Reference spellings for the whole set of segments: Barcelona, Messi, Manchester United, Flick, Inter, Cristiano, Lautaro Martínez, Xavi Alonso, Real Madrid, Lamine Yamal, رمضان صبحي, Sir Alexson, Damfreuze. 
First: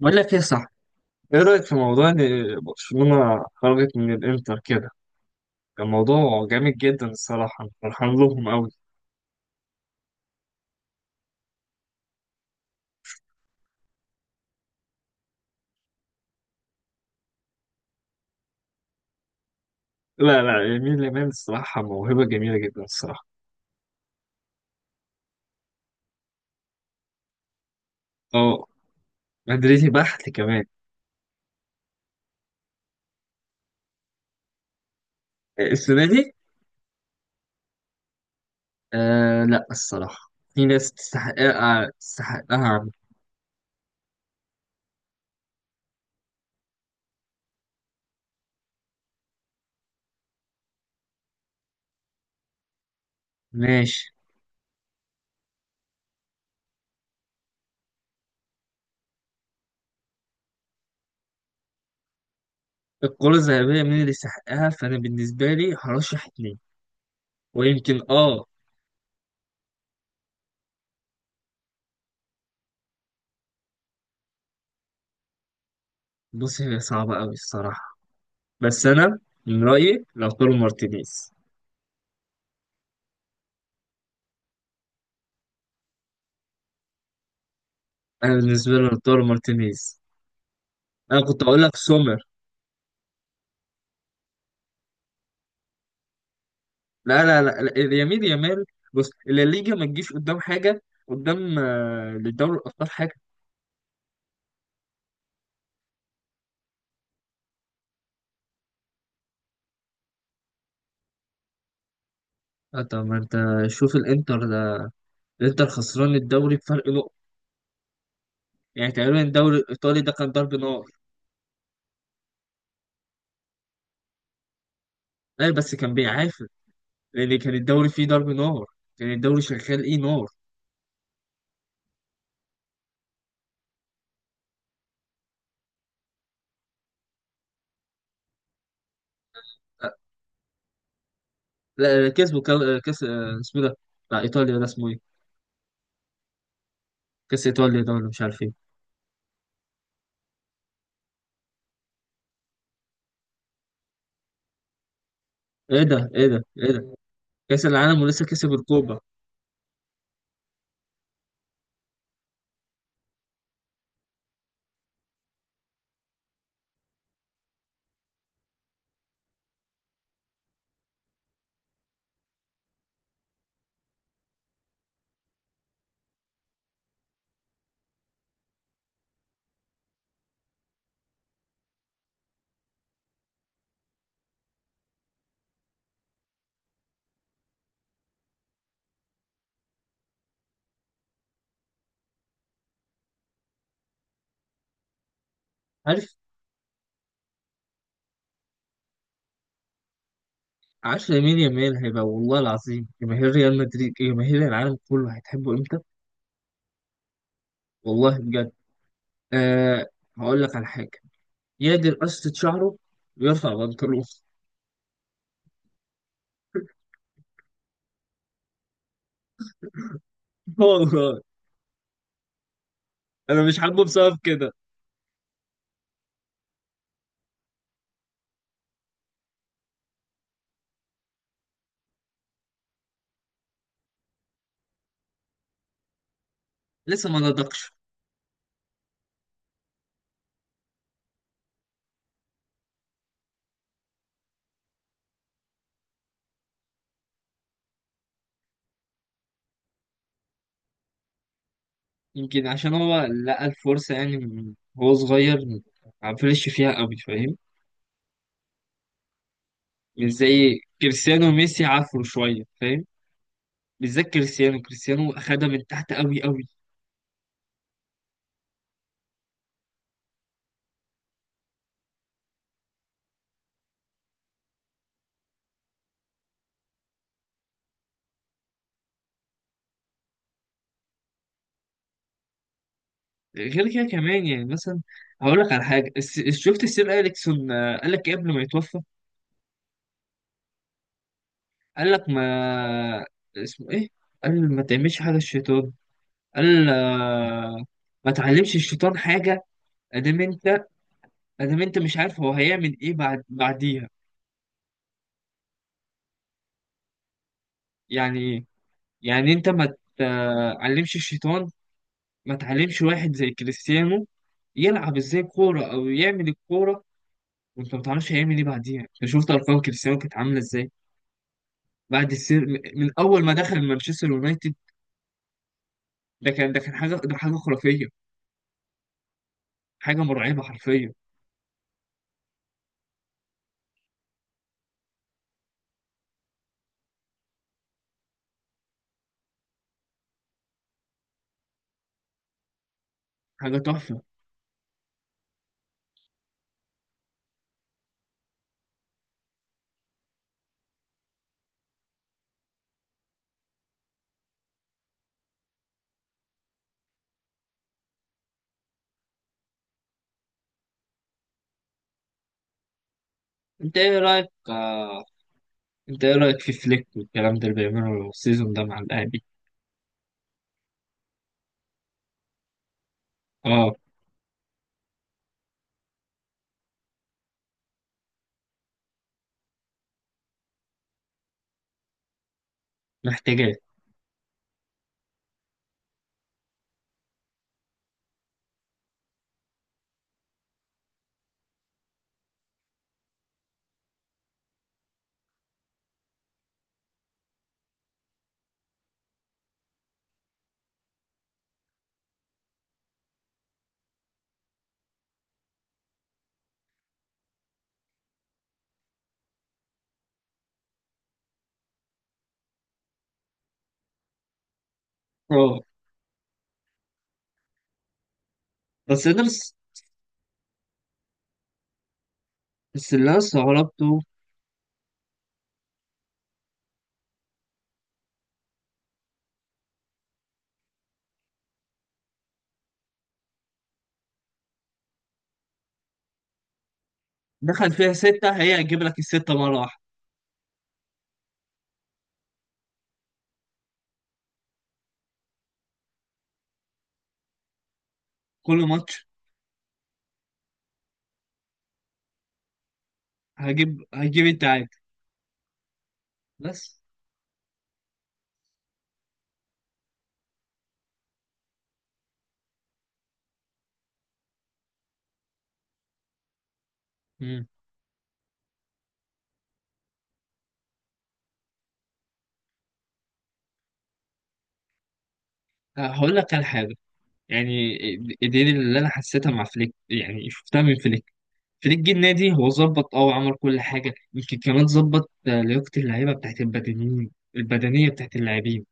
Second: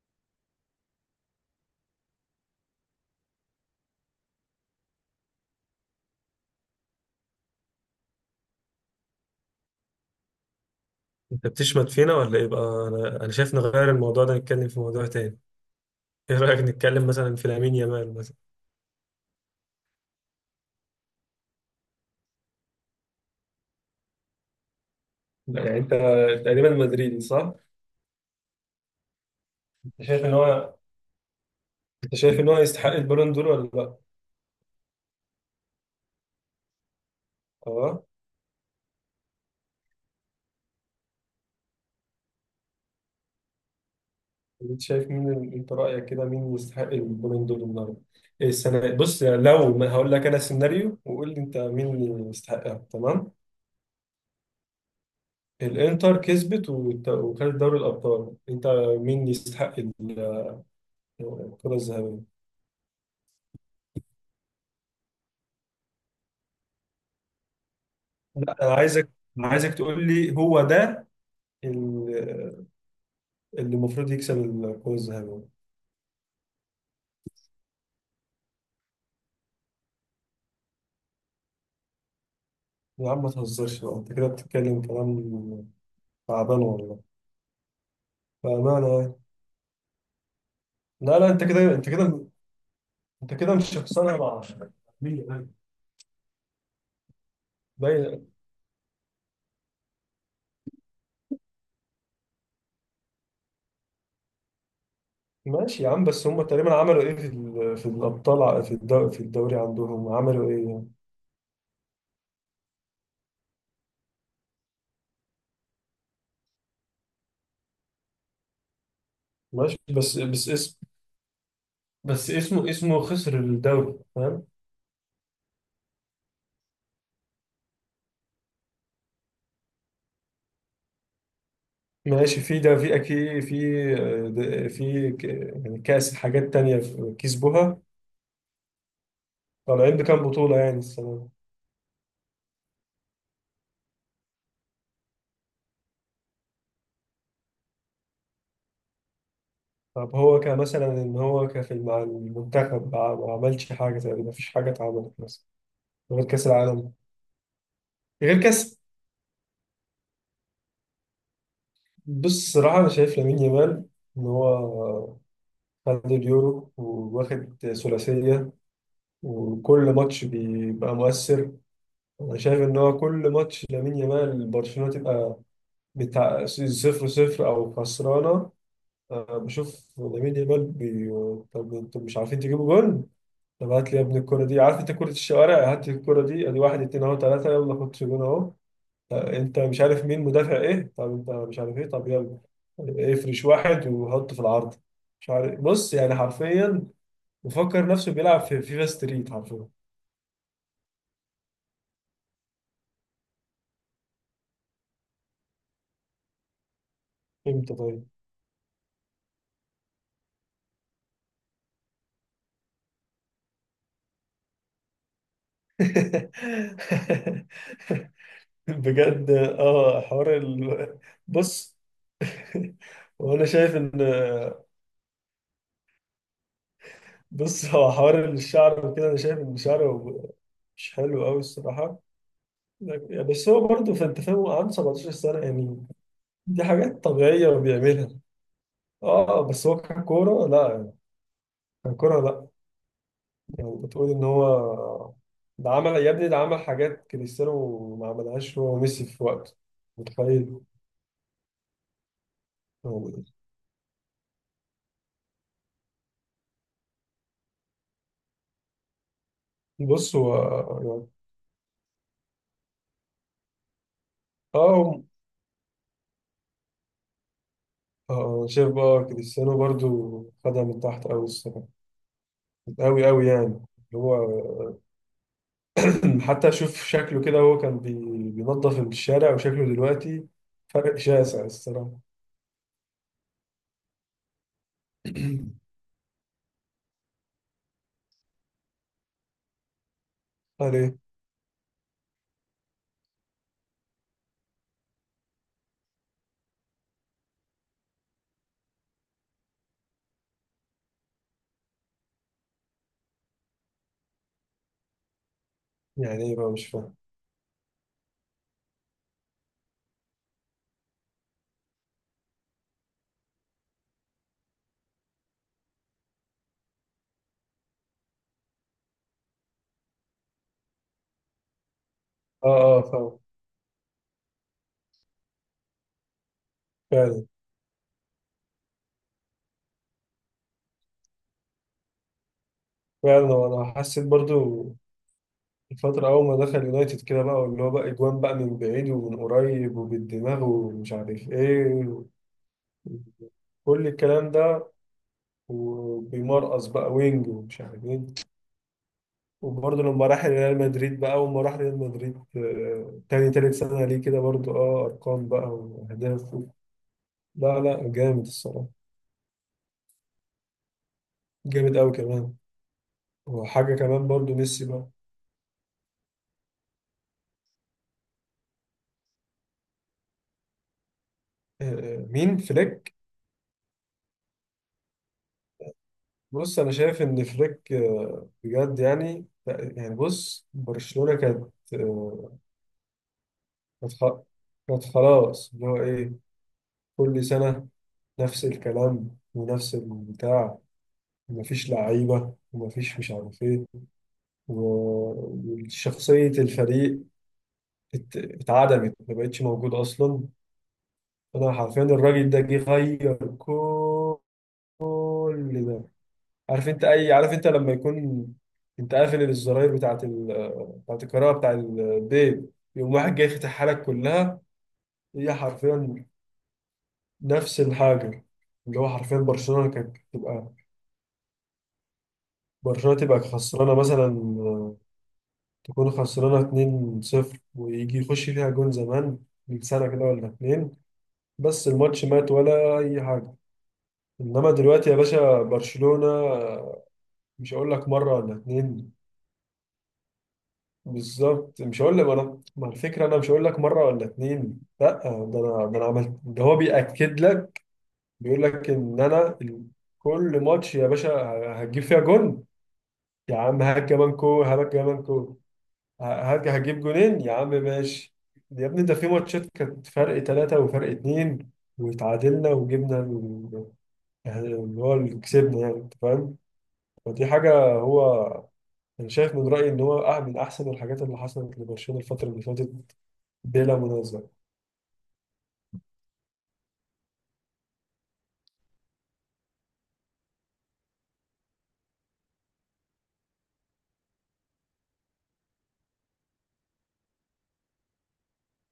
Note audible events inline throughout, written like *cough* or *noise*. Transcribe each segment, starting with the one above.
بقول لك ايه، صح؟ ايه رأيك في موضوع ان برشلونة خرجت من الانتر كده؟ كان موضوع جامد جدا الصراحة، أنا فرحان لهم قوي. انت بتشمت فينا ولا ايه بقى انا شايف نغير الموضوع ده نتكلم في موضوع تاني. ايه رايك نتكلم مثلا في لامين يامال مثلا. لا لا، يمين لمال الصراحة موهبة جميلة جدا الصراحة. لا، يعني انت تقريبا مدريدي صح؟ اه، مدريدي انت شايف بحت ان كمان. هو انت شايف ان هو يستحق البالون دور ولا لا؟ السنة دي. اه. آه لا، الصراحة في ناس تستحقها، تستحقها عم. انت شايف مين انت رايك كده مين يستحق البالون دور النهارده؟ ايه السنه. بص يعني لو ما هقول لك انا سيناريو وقول لي انت مين اللي يستحقها تمام؟ ماشي. الانتر كسبت وخدت دوري الابطال. انت مين يستحق الكره الذهبيه؟ الكرة الذهبية مين اللي يستحقها؟ فأنا بالنسبة لي هرشح اتنين ويمكن اه. لا انا عايزك تقول لي هو ده ال- اللي المفروض يكسب الكرة الذهبية. بص، هي صعبة قوي الصراحة، بس أنا من رأيي لو مارتينيز. يا عم ما تهزرش بقى، انت كده بتتكلم كلام تعبان والله، انا بالنسبه لي بأمانة يعني. لوتارو مارتينيز. لا انا لا كنت انت اقول كده لك سومر. انت كده مش شخصنها مع مين؟ لا لا لا لا، يمين باين. يامال. بص، الليجا ما تجيش قدام حاجه، قدام لدوري الابطال حاجه. ماشي يا عم، بس هم تقريبا عملوا ايه في في الابطال في الدوري عندهم عملوا ايه يعني. طب ما انت، شوف الانتر ده. الانتر خسران الدوري بفرق نقطه، يعني تقريبا الدوري ماشي الايطالي ده بس كان بس ضرب نار. بس اسمه خسر الدوري فاهم. لا بس كان بيعافر، لان كان الدوري فيه ضرب نار، كان الدوري شغال ايه نار. ماشي في ده في اكيد في في يعني كاس، حاجات تانية في كسبوها. آه، طالعين بكام بطولة يعني السنة دي. لا لا، كسبوا كاس، اسمه ده بتاع ايطاليا، ده اسمه ايه؟ كاس ايطاليا ده ولا مش عارف ايه. طب هو كمثلا ان هو كفي مع المنتخب ما عملش حاجة تقريبا، ما فيش حاجة اتعملت مثلا ايه ده، غير ايه ده، كاس ايه العالم ده، كاس العالم ولسه غير كسب كاس. الكوبا. بص الصراحة انا شايف لامين يامال ان هو خد اليورو واخد ثلاثية وكل ماتش بيبقى مؤثر. انا شايف ان هو كل ماتش لامين يامال برشلونة تبقى بتاع صفر صفر أو خسرانة. بشوف لامين يامال طب انتوا مش عارفين تجيبوا جول؟ طب هات لي يا ابني الكرة دي، عارف انت كرة الشوارع، هات لي الكرة دي ادي واحد اتنين اهو تلاتة يلا خد جون اهو. انت مش عارف مين مدافع ايه، طب انت مش عارف ايه، طب يلا افرش واحد وحطه في العارضة. مش عارف، بص عارف. يعني حرفيا مفكر نفسه بيلعب في فيفا ستريت حرفيا. عارف لامين يامال هيبقى والله العظيم، جماهير ريال مدريد جماهير العالم كله هتحبه امتى. امتى طيب. والله بجد. أه. هقول لك على حاجه، يقدر قصة شعره ويرفع بنطلون. *laughs* بجد اه حوار *laughs* والله. بص انا وانا مش شايف حابه ان بسبب كده. هو حوار الشعر وكده، انا شايف ان شعره مش حلو قوي الصراحه. بس هو برضه، فانت فاهم هو عنده 17 سنه يعني، دي حاجات لسه ما طبيعيه نضجش. وبيعملها. اه بس هو ككوره لا يعني، ككوره لا. يعني بتقول ان هو ده عمل يا ابني، ده عمل حاجات كريستيانو ما عملهاش هو وميسي في وقته، متخيل. يمكن عشان هو لقى الفرصه يعني، وهو صغير ما عفرش فيها قوي، فاهم؟ مش بص هو زي يعني كريستيانو وميسي، عفروا شويه فاهم. بالذات كريستيانو، اه كريستيانو اخدها من تحت قوي قوي. شايف بقى كريستيانو برضه خدها من تحت قوي الصراحه، أوي أوي يعني. اللي هو *clears throat* حتى أشوف شكله كده هو كان بينظف الشارع، وشكله دلوقتي فرق شاسع الصراحة. غير كده كمان يعني مثلا، هقول لك على *clears throat* حاجه. شفت السير اليكسون، قال لك إيه قبل ما يتوفى؟ قال إيه؟ قال لك ما اسمه ايه، قال ما تعملش حاجه الشيطان. قال، ما تعلمش الشيطان حاجه. ادام انت، ادام انت مش عارف هو هيعمل ايه بعد بعديها. يعني إيه بقى، مش فاهم. يعني ايه؟ يعني انت ما تعلمش الشيطان، ما تعلمش واحد زي كريستيانو يلعب ازاي كوره او يعمل الكوره وانت ما تعرفش هيعمل ايه بعديها. انت شفت ارقام كريستيانو كانت عامله ازاي بعد السير، آه آه من فاهم. اول ما دخل مانشستر يونايتد. ده كان حاجه، ده فعلا. حاجه خرافيه. حاجه مرعبه حرفيا. فعلا، وأنا حسيت برضو الفترة أول ما دخل يونايتد كده بقى، واللي هو بقى أجوان بقى من بعيد ومن قريب وبالدماغ ومش عارف إيه، حاجه كل تحفه. الكلام ده، وبيمرقص بقى وينج ومش عارف إيه. وبرضه لما راح ريال مدريد، بقى أول ما راح ريال مدريد تاني تالت سنة ليه كده برضه اه أرقام بقى وأهداف لا لا جامد الصراحة، جامد أوي كمان. وحاجة انت ايه كمان رايك، برضه ميسي بقى. انت ايه رايك في فليك والكلام ده اللي بيعمله السيزون ده مع الاهلي؟ آه، مين فليك؟ اه، بص أنا شايف إن فليك بجد يعني، بص برشلونة كانت محتاجاه. كانت خ- كانت خلاص اللي هو إيه، كل سنة نفس الكلام ونفس البتاع، ومفيش لعيبة ومفيش مش عارف إيه، وشخصية الفريق اتعدمت، ما بقتش موجود أصلا. أنا حرفيا الراجل ده جه غير كل ده. عارف أنت أي عارف أنت لما يكون أنت قافل الزراير بتاعة بتاعة الكهرباء بتاع البيت، يقوم واحد جاي يفتحها لك كلها. هي اه حرفيا نفس الحاجة. اللي هو بس حرفيا انا بس، برشلونة كانت تبقى، بس برشلونة اللي انا تبقى خسرانة استغربته، مثلا، تكون خسرانة 2-0 ويجي يخش فيها جون زمان من سنة كده ولا اتنين، بس الماتش مات ولا اي حاجه. انما دلوقتي يا باشا برشلونه، مش دخل هقول لك فيها مره ولا سته، هي هتجيب اتنين. لك السته مره واحده. بالظبط، مش هقول لك انا، ما الفكره انا مش هقول لك مره ولا اتنين لا، ده انا عملت ده، هو بياكد لك، بيقول كل لك ان ماتش. انا كل ماتش يا باشا هتجيب فيها جون. يا عم هجيب هات كمان هجيب كو، التعادل هات كمان كو. ه- هات بس. هتجيب جونين يا عم، ماشي. يا ابني ده في ماتشات كانت فرق ثلاثة وفرق اتنين واتعادلنا وجبنا، يعني اللي هو اللي كسبني يعني، انت فاهم. فدي مم. حاجة هو، انا شايف من رأيي ان هو من احسن الحاجات اللي حصلت لبرشلونة الفترة اللي فاتت، بلا منازع. هقول لك على حاجه، يعني إيه، دي اللي انا حسيتها مع فليك، يعني شفتها من فليك. فريق النادي هو ظبط وعمل كل حاجة، يمكن كمان ظبط لياقة اللعيبة بتاعت البدنيين، البدنية بتاعت اللاعبين.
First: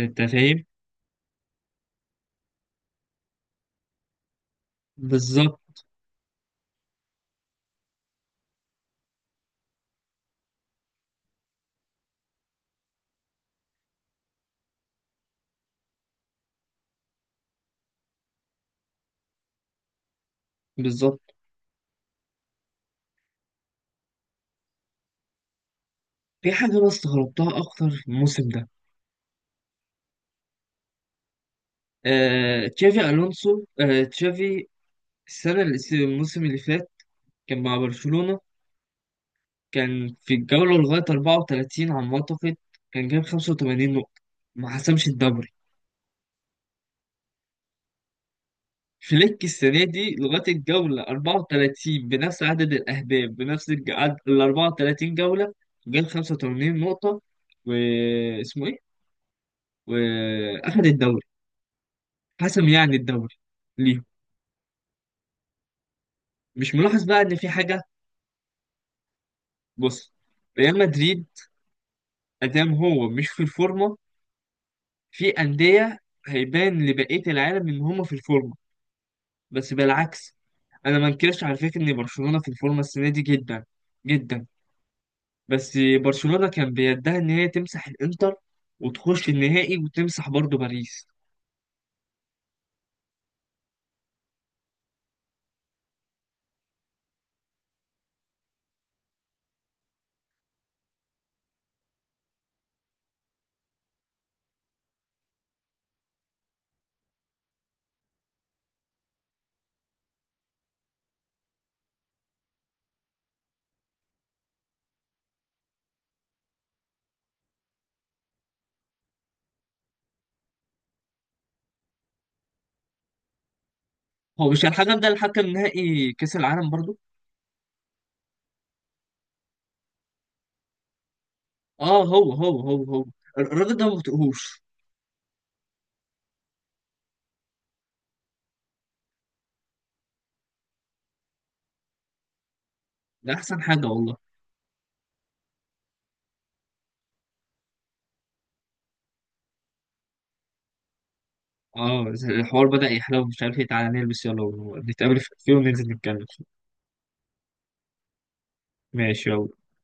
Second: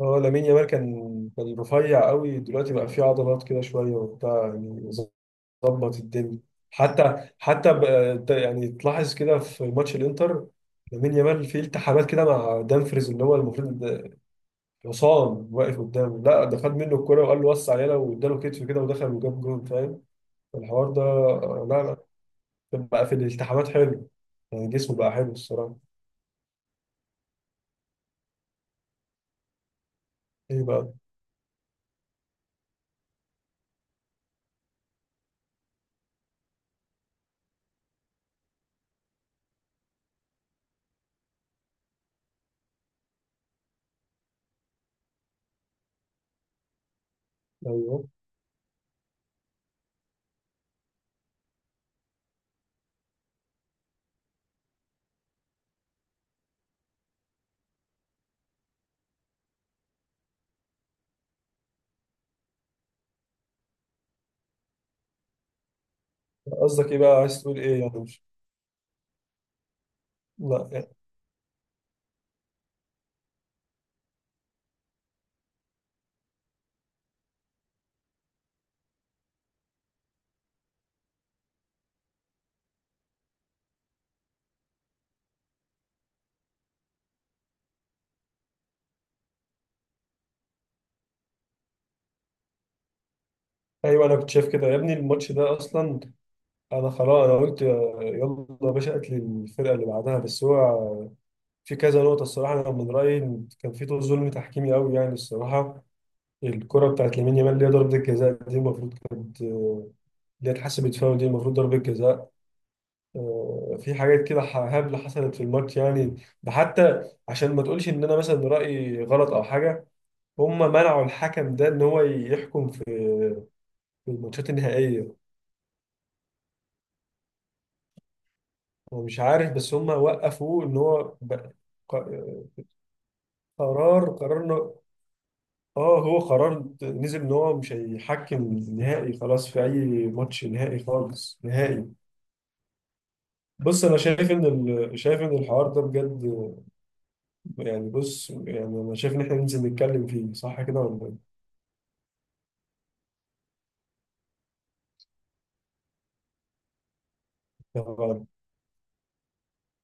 هو لامين فاهم؟ يامال كان رفيع قوي، دلوقتي بقى فيه عضلات كده شوية وبتاع يعني، بالظبط. ظبط الدنيا. يعني تلاحظ كده في ماتش الانتر، لامين يامال فيه التحامات كده مع دامفريز، اللي هو المفروض ده حصان واقف قدامه، لا ده خد منه الكرة وقال له وسع علينا واداله كتف كده ودخل وجاب جول، فاهم الحوار ده. بالظبط. لا لا، بقى في الالتحامات حلو يعني، جسمه بقى حلو الصراحة. في حاجة أنا استغربتها أكتر في الموسم ده، ايه بقى. تشافي ألونسو، تشافي. الموسم اللي فات كان مع برشلونة، كان في الجولة لغاية 34 على ما أعتقد، كان جاب 85 نقطة، ما حسمش الدوري. ايوه فليك السنة دي لغاية الجولة 34 بنفس عدد الأهداف، بنفس ال 34 جولة، جاب 85 نقطة، واسمه إيه؟ وأخد الدوري، حسم يعني الدوري. ليه؟ مش قصدك ايه ملاحظ بقى، بقى إن عايز في تقول حاجة؟ ايه يعني، مش بص، لا ريال يعني. مدريد، أدام هو مش في الفورمة، في أندية هيبان لبقية العالم إن هما في الفورمة. بس بالعكس، أنا ما انكرش على فكرة إن برشلونة في الفورمة السنة دي، جدا جدا، بس برشلونة كان بيدها ان هي تمسح الانتر وتخش النهائي وتمسح برضو باريس. ايوه انا كنت شايف كده يا ابني، الماتش ده اصلا انا خلاص انا قلت يلا يا باشا قتل الفرقة اللي بعدها، بس هو في كذا نقطة الصراحة، انا من رأيي إن كان في طول ظلم تحكيمي قوي يعني الصراحة. الكرة بتاعت لامين يامال اللي هي ضربة الجزاء دي المفروض كانت اللي هي اتحسبت فاول، دي المفروض ضربة جزاء. في حاجات كده هبلة حصلت في الماتش يعني. ده حتى عشان ما تقولش ان انا مثلا رأيي غلط او حاجة، هم منعوا الحكم ده ان هو يحكم في في هو الماتشات مش الحكم ده النهائية. الحكم نهائي كأس العالم برضو؟ هو مش عارف، بس هم وقفوه ان هو ق- اه، هو هو هو هو الراجل ده ما قرار بطيقهوش. إنه- اه هو قرار نزل ان هو مش هيحكم نهائي، خلاص في اي ماتش نهائي، خالص نهائي. ده احسن بص حاجة انا والله. شايف ان شايف ان الحوار ده بجد يعني، بص يعني انا شايف ان احنا ننزل نتكلم فيه، صح كده ولا اه، الحوار بدأ يحلو، مش عارف ايه، تعالى نلبس يلا ونتقابل في الكافيه وننزل نتكلم. إيه؟ ماشي يلا.